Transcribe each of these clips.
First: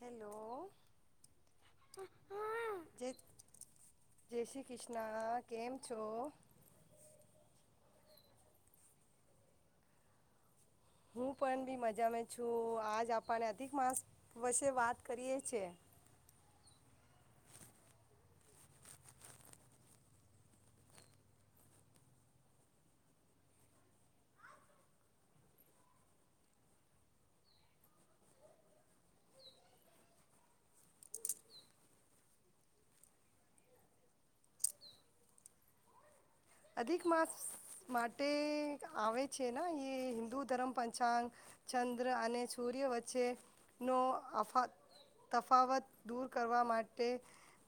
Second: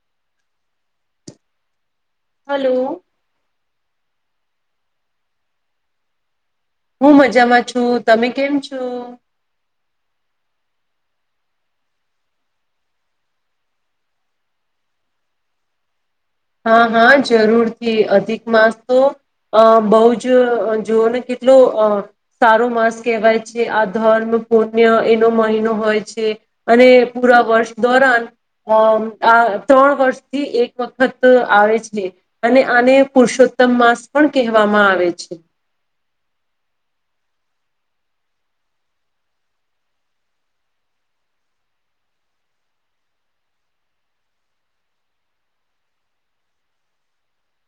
hello hello જય શ્રી કૃષ્ણ કેમ છો હું મજામાં છું તમે કેમ છો હું પણ બી મજામાં છું આજ આપને અધિક માસ વષે વાત કરીએ છે હા હા જરૂરથી અધિક માસ તો અ બહુ જ જોઓ ને કેટલો અ સારો માસ કહેવાય છે આ ધર્મ પુણ્ય એનો મહિનો હોય છે અને પૂરા વર્ષ દોરન અ આ ત્રણ વર્ષથી એક વખત ફક્ત આવે છે અને આને પુરુષોત્તમ માસ પણ કહેવામાં આવે છે અધિક માસ માટે આવે છે ને એ હિદુ ધર્મ પંચાંગ ચંદ્ર અને સૂર્ય વચ્ચેનો અફા તફાવત દૂર કરવા માટે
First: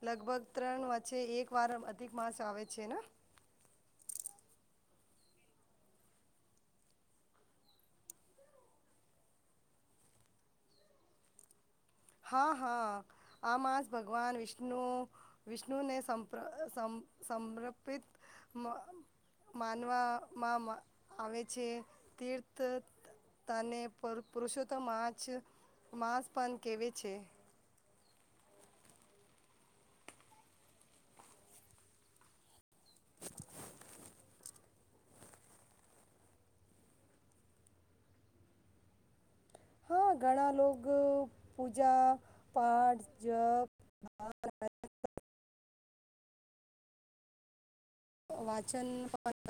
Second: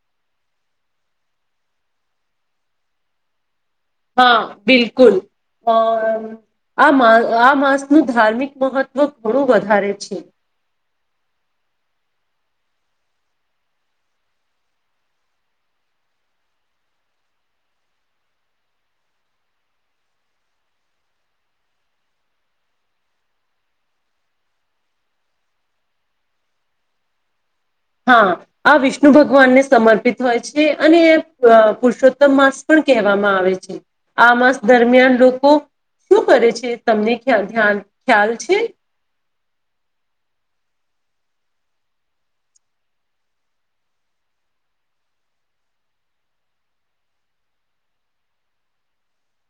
લગભગ ત્રણ વચ્ચે એક વાર અધિક માસ આવે છે ન હા બિલકુલ અ આ આ માસનું ધાર્મિક મહત્વ ઘણું વધારે છે હા હા આ માસ ભગવાન વિષ્ણુ વિષ્ણુને સમ સંપ સમર્પિત મન માનવામાં આવે છે તીર્થ અને પૂર પુરુષોતમસ પણ કેવે છે હા આ વિષ્ણુ ભગવાનને સમર્પિત હોય છે અને પુરુષોત્તમ માસ પણ કહેવામાં આવે છે આ માસ દરમિયાન લોકો શું કરે છે તમને ધ્યાન ખ્યાલ છે હા ઘણા લોકો પૂજા પાાઠ જપ વાચન પવ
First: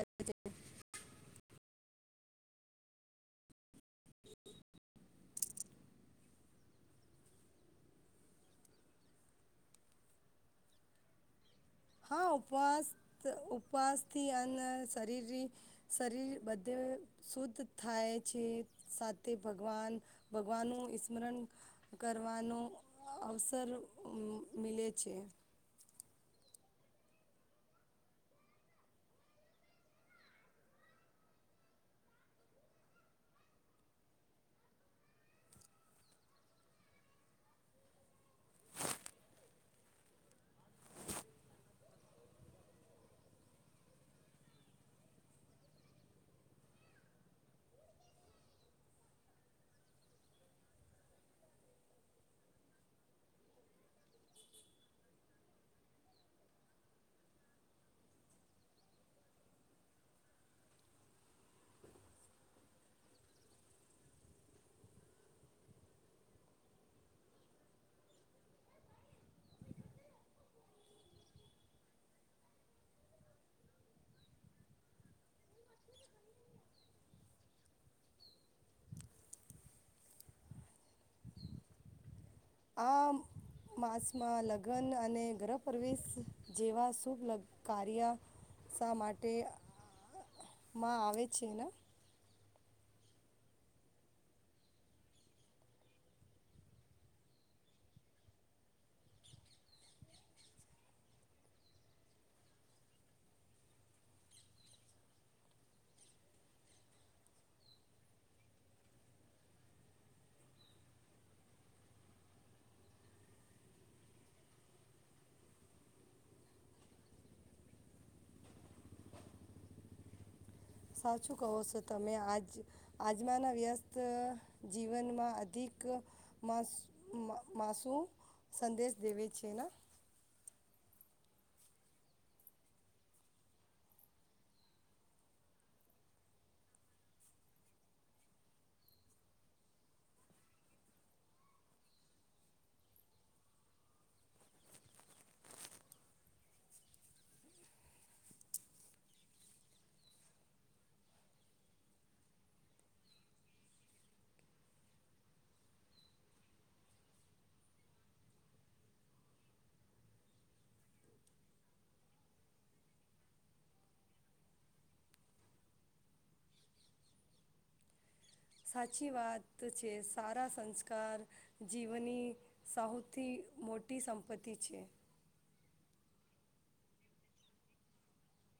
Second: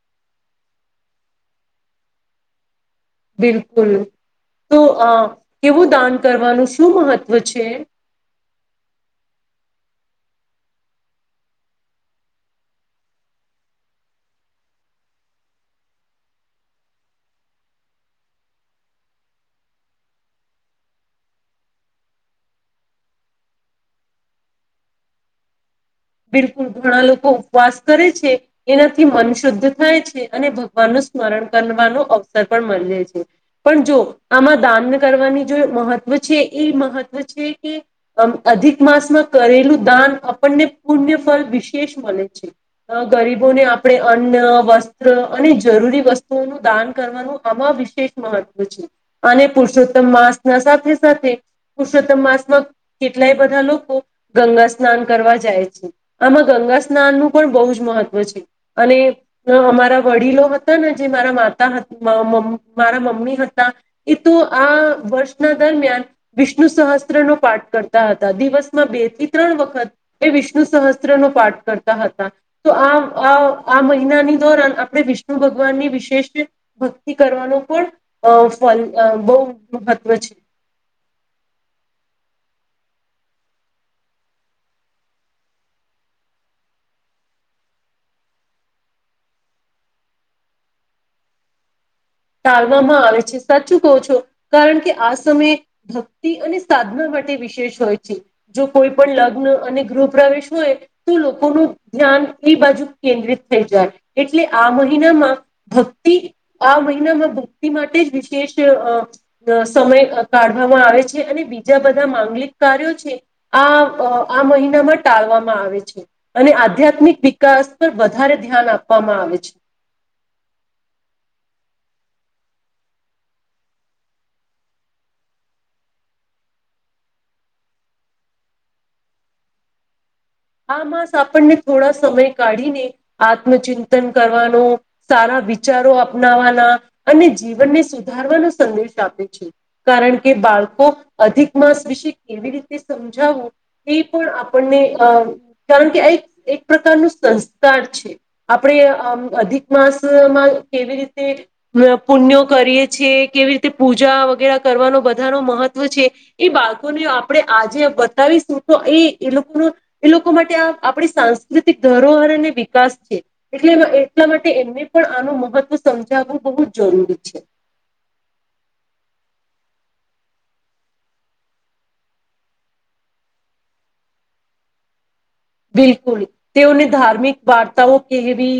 બિલકુલ હમ્મ તો અ કેવું દાન કરવાનું શું મહત્ત્વ છે હા ઉવાસ ઉપવાસથી અને શરીર બધે શુદ્ધ થાય છે સાથેન ભગવાન ભગવાન નુ સ્મરણ કરવાનો અવસર મલે છે બિલકુલ ઘણા લોકો ઉપવાસ કરે છે એનાથી મન શુદ્ધ થાય છે અને ભગવાનનું સ્મરણ કરવાનો અવસર પણ મળે છે પણ જો આમાં દાન કરવાની જો મહત્વ છે એ મહત્ત્વ છે કે અધિક માસમાં કરેલું દાન આપણને પુણ્ય ફળ વિશેષ મળે છે ગરીબોને આપણે અન્ન વસ્ત્ર અને જરૂરી વસ્તુઓનું દાન કરવાનું આમાં વિશેષ મહત્વ છે અને પુરુષોત્તમ માસ ના સાથે સાથે પુરુષોત્તમ માસમાં કેટલાય બધા લોકો ગંગા સ્નાન કરવા જાય છે આમાં ગંગા સ્નાન નું પણ બહુ જ મહત્વ છે અને અમારા વડીલો હતા ને જે મારા માતા મારા મમ્મી હતા એ તો આ વર્ષના દરમિયાન વિષ્ણુ સહસ્ત્ર નો પાઠ કરતા હતા દિવસમાં બે થી ત્રણ વખત એ વિષ્ણુ વિષ્ણુ સહસ્ત્રનો પાઠ કરતા હતા તો આ આ મહિનાની ધોરણ આપણે વિષ્ણુ ભગવાનની વિશેષ ભક્તિ કરવાનો પણ ફલ અ બહુ મહત્વ છે આ માસમાં લગ્ન અને ગૃહ પ્રવેશ જેવા શુભ લ કાર્ય માટે માં આવે છે ને ટળવામાં આવે છે સાચું કો છો કારણ કે આ સમય ભક્તિ અને સાધના માટે વિશેષ હોય છે જો કોઈ પણ લગ્ન અને ગૃહ પ્રવેશ હોય તો લોકોનું ધ્યાન એ બાજુ કેન્દ્રિત થઈ જાય એટલે આ મહિનામાં ભક્તિ આ મહ મહમાં ભક્તિ માટે જ વિશેષ અ સમય કાઢવામાં આવે છે અને બીજા બધા માંગલિક કાર્યો છે આ આ મહિનામાં ટાળવામાં આવે છે અને આધ્યાત્મિક વિકાસ પર વધારે ધ્યાન આપવામાં આવે છે સાચું કહો છો તમે આજ આજમાના વ્યસ્ત જીવનમાં અધિકસ માસ માસુ સંદેશ દેવે છે ને આસ આપણને થોડા સમય કાઢીને આત્મચિંતન કરવાનો સારા વિચારો અપનાવાના અને જીવનને સુધારવાનો સંદેશ આપે છે કારણ કે બાળકો અધિક માસ વિશે કેવી રીતે સમજાવું એ પણ આપણને અ કારણ કે આ એક એક પ્રકારનું સંસ્કાર છે આપણે અ અધિક માસમાં કેવી રીતે પુણ્યો કરીએ છે કેવી રીતે પૂજા વગેરે કરવાનો બધા ન મહત્વ છે એ બાળકોને આપણે આજે બતાવીશું તો એ એ લોકોનું એ લોકો માટે આ આપણી સાંસ્કૃતિક ધરોહરને વિકાસ છે એટલે એટલા માટે એમને પણ આનું મહત્વ સમજાવવું બહુ જ જરૂરી છે સાચી વાત છે સારા સંસ્કાર જીવની સૌથી મોટી સંપત્તિ છે બિલકુલ તેઓને ધાર્મિક વાર્તાઓ કહેવી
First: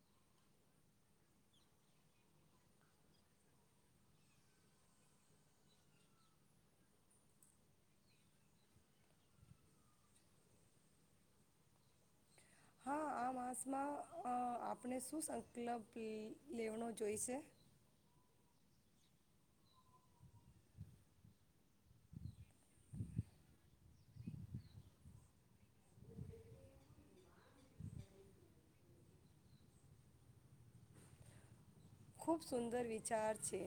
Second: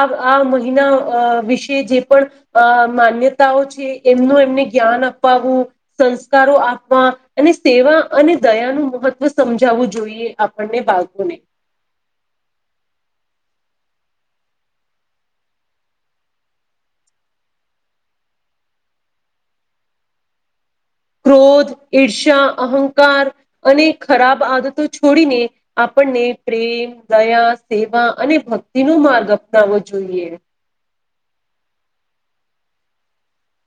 આ આ મહિના અ વિશે જે પણ અ માન્યતાઓ છે એમનું એમને જ્ઞાન અપાવું સંસ્કારો આપવા અને સેવા અને દયાનું મહત્વ સમજાવવું જોઈએ આપણને પૂને હા આ માસમાં અ આપણે શું સંકલ્પ લેવાનો જોઈશે ક્રોધ ઈર્ષા અહંકાર અને ખરાબ આદતો છોડીને આપણને પ્રેમ દયા સેવા અને ભક્તિ નો માર્ગ અપનાવવો જોઈએ ખૂબ સુંદર વિચાર છે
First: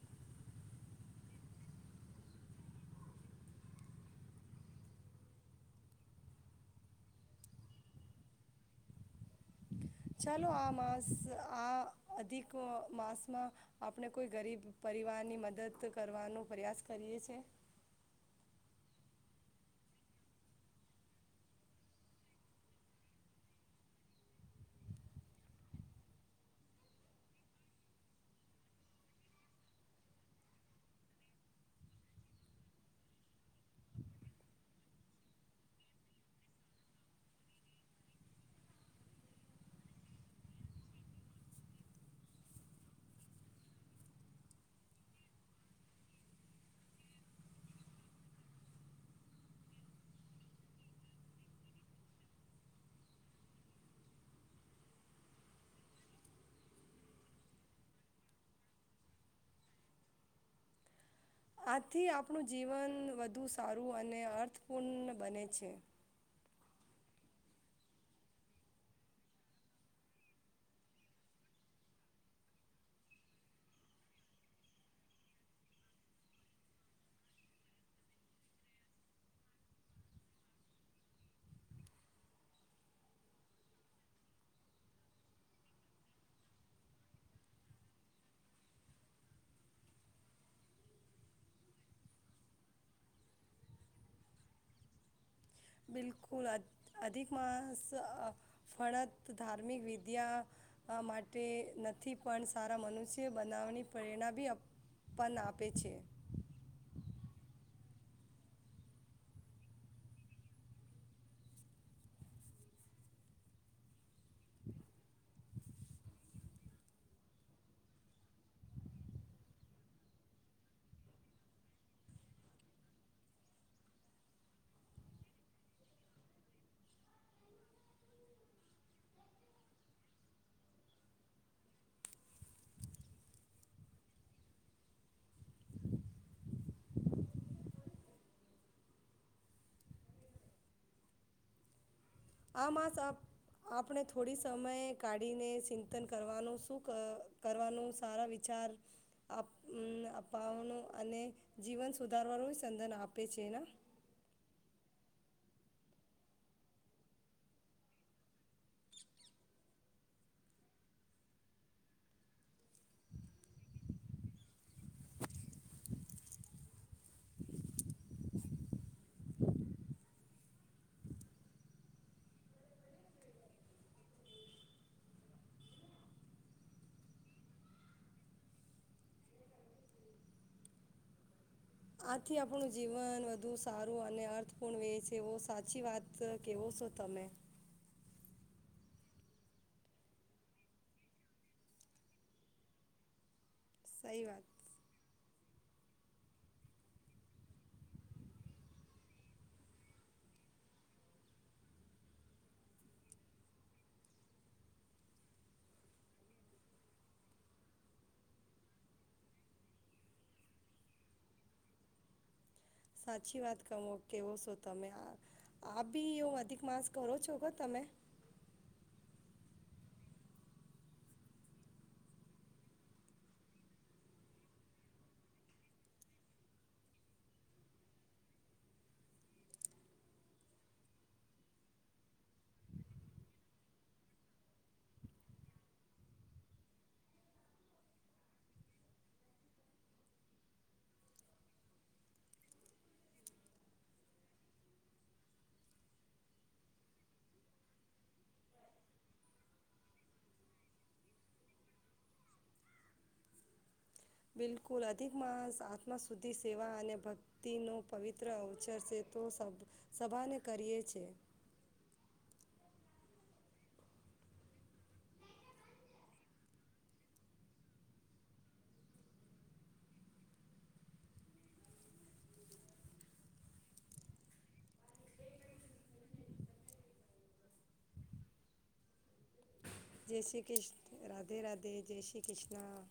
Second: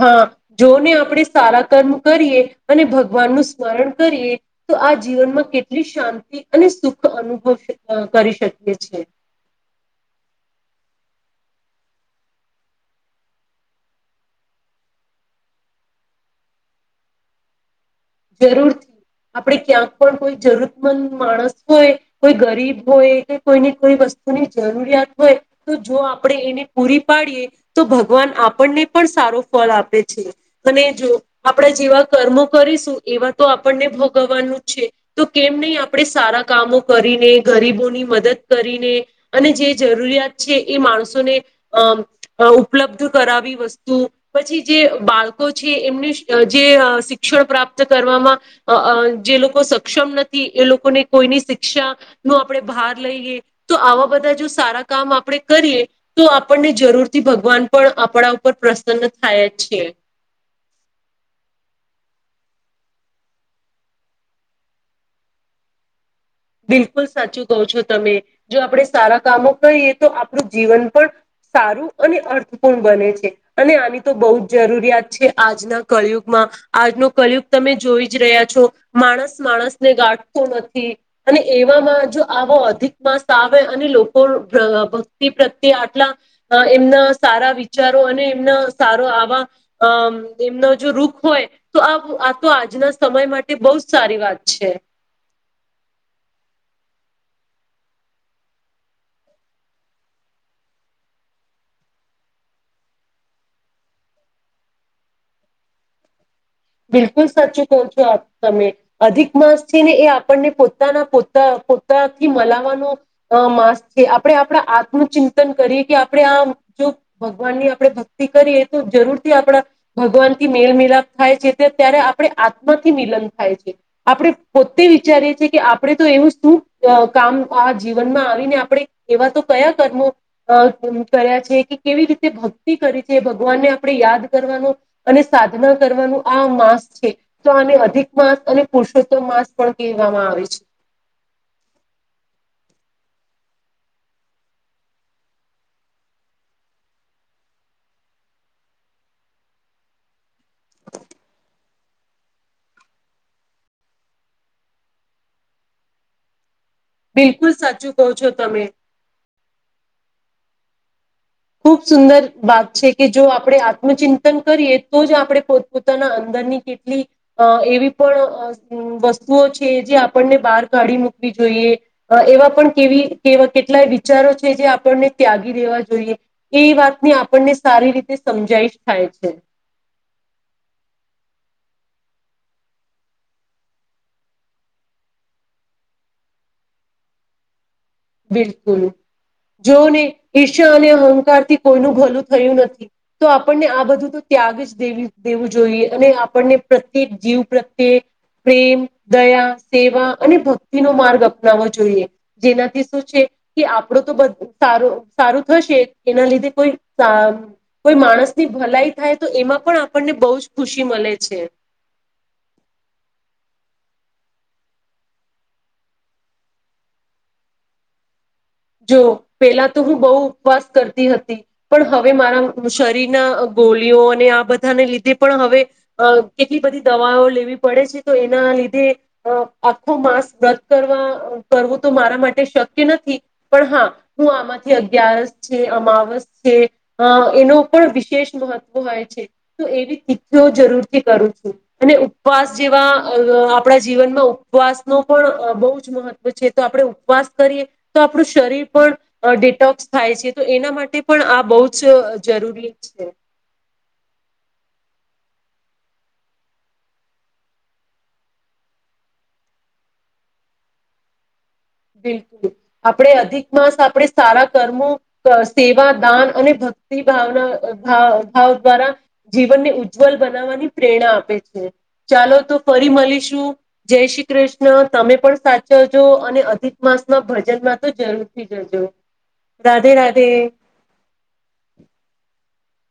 હા જોને આપણે સારા કર્મ કરીએ અને ભગવાનનું સ્મરણ કરીએ તો આ જીવનમાં કેટલી શાંતિ અને સુખ અનુભવ કરી શકીએ છે ચાલો આ માસ આ અધિક માસમાં આપણે કોઈ ગરીબ પરિવારની મદદ કરવાનો પ્રયાસ કરીએ છે જરૂરથી આપણે ક્યાંક પણ કોઈ જરૂરતમંદ માણસ હોય કોઈ ગરીબ હોય કે કોઈની કોઈ વસ્તુની જરૂરિયાત હોય તો જો આપણે એને પૂરી પાડીએ તો ભગવાન આપણને પણ સારો ફળ આપે છે અને જો આપણે જેવા કર્મો કરીશું એવા તો આપણને ભોગવવાનું જ છે તો કેમ નહીં આપણે સારા કામો કરીને ગરીબોની મદદ કરીને અને જે જરૂરિયાત છે એ માણસોને અ ઉપલબ્ધ કરાવી વસ્તુ પછી જે બાળકો છે એમને જે શિક્ષણ પ્રાપ્ત કરવામાં જે લોકો સક્ષમ નથી એ લોકોને કોઈની શિક્ષા નો આપણે ભાર લઈએ તો આવા બધા જો સારા કામ આપણે કરીએ તો આપણને જરૂરથી ભગવાન પણ આપણા ઉપર પ્રસન્ન થાય છે આથી આપણું જીવન વધુ સારું અને અર્થપૂર્ણ બને છે બિલકુલ સાચું કહો છો તમે જો આપણે સારા કામો કરીએ તો આપણું જીવન પણ સારું અને અર્થપૂર્ણ બને છે અને આની તો બહુ જ જરૂરિયાત છે આજના કલયુગમાં આજનો કલયુગ તમે જોઈ જ રહ્યા છો માણસ માણસને ગાઢતો નથી અને એવામાં જો આવો અધિક માસ આવે અને લોકો ભક્તિ પ્રત્યે આટલા એમના સારા વિચારો અને એમના સારો આવા અ એમનો જો રૂખ હોય તો આ આ તો આજના સમય માટે બહુ જ સારી વાત છે બિલકુલ અધિક માસ ફળત ધાર્મિક વિદ્યા માટે નથી પણ સારા મનુષ્ય બનાવવાની પ્રેરણા બી પન આપે છે બિલકુલ સાચું કહો છો તમે અધિક માસ છે ને એ આપણને પોતાના પોતા પોતાથી મલાવાનો માસ છે આપણે આપણા આત્નુંું ચિંતન કરીએ કે આપણે આ જો ભગવાનની આપણે ભક્તિ કરીએ તો જરૂરથી આપણા ભગવાન થી મેલ મિલાપ થાય છે ત્યારે આપણે આત્માથી મિલન થાય છે આપણે પોતે વિચારીએ છએ કે આપણે તો એવું શું કામ આ જીવનમાં આવીને આપણે એવા તો કયા કર્મો કર્યા છે કે કેવી રીતે ભક્તિ કરી છે ભગવાનને આપણે યાદ કરવાનું અને સાધના કરવાનું આ માસ છે તો આને અધિક માસ અને પુરુષોત્તમ માસ પણ કહેવામાં આવે છે આ માસ આપણે થોડી સમય કાઢીને ચિંતન કરવાનું શું કરવાનું સારા વિચાર અપાવાનો અને જીવન સુધારવાનું સંધન આપે છે બિલકુલ સાચું કહો છો તમે ખૂબ સુંદર વાત છે કે જો આપણે આત્મચિંતન કરીએ તો જ આપણે પોતપોતાના અંદરની કેટલી એવી પણ વસ્તુઓ છે જે આપણને બહાર કાઢી મૂકવી જોઈએ એવા પણ કેવીવા કેટલાય વિચારો છે જે આપણને ત્યાગી દેવા જોઈએ એ વાતની આપણને સારી રીતે સમજાઈ થાય છે આથી આપણું જીવન વધુ સારું અને અર્થપૂર્ણ રે છે એવ સાચી વાત કેવો છો તમે બિલકુલ જોને ઈર્ષા અને અહંકાર થી કોઈનું ભલું થયું નથી તો આપણને આ બધું તો સહી વાત ત્યાગ જ દેવી દેવું જોઈએ અને આપણને પ્રત્યેક જીવ પ્રત્યે પ્રેમ દયા સેવા અને ભક્તિ નો માર્ગ અપનાવવો જોઈએ જેનાથી શું છે કે આપડો તો સારું સારું થશે એના લીધે કોઈ કોઈ માણસની ભલાઈ થાય તો એમાં પણ આપણને બહુ જ ખુશી મળે છે સાચી વાત ક કેવો છો તમે આપ બી એવ અધિક માસ કરો છો તમે જો પેલા તો હું બહુ ઉપવાસ કરતી હતી પણ હવે મારા શરીરના ગોલીઓ અને આ બધાને લીધે પણ હવે કેટલી બધી દવાઓ લેવી પડે છે તો એના લીધે આખો માંસ રદ કરવા કરવું તો મારા માટે શક્ય નથી પણ હા હું આમાંથી અગિયારસ છે અમાવસ છે એનો પણ વિશેષ મહત્વ હોય છે તો એવી તીખીઓ જરૂરથી કરું છું અને ઉપવાસ જેવા આપણા જીવનમાં ઉપવાસનો પણ બહુ જ મહત્વ છે તો આપણે ઉપવાસ કરીએ તો આપણું શરીર પણ ડિટોક્સ થાય છે તો એના માટે પણ આ બહુ જ જરૂરી છે બિલકુલ અધિક માણસ આત્માશુદ્ધિ સેવા અને ભક્તિનો પવિત્ર અવસર છે તો સભાને કરીએ છે બિલકુલ આપણે અધિક માસ આપણે સારા કર્મો સેવા દાન અને ભક્તિ ભાવના ભાવ દ્વારા જીવનને ઉજ્જવલ બનાવવાની પ્રેરણા આપે છે ચાલો તો ફરી મળીશું જય શ્રી કૃષ્ણ તમે પણ સાચવજો અને અધિક માસના ભજન માં તો જરૂરથી જજો રાધે જય રાધે શ્રી કૃષ્ણ રાધે રાધે જય શ્રી કૃષ્ણ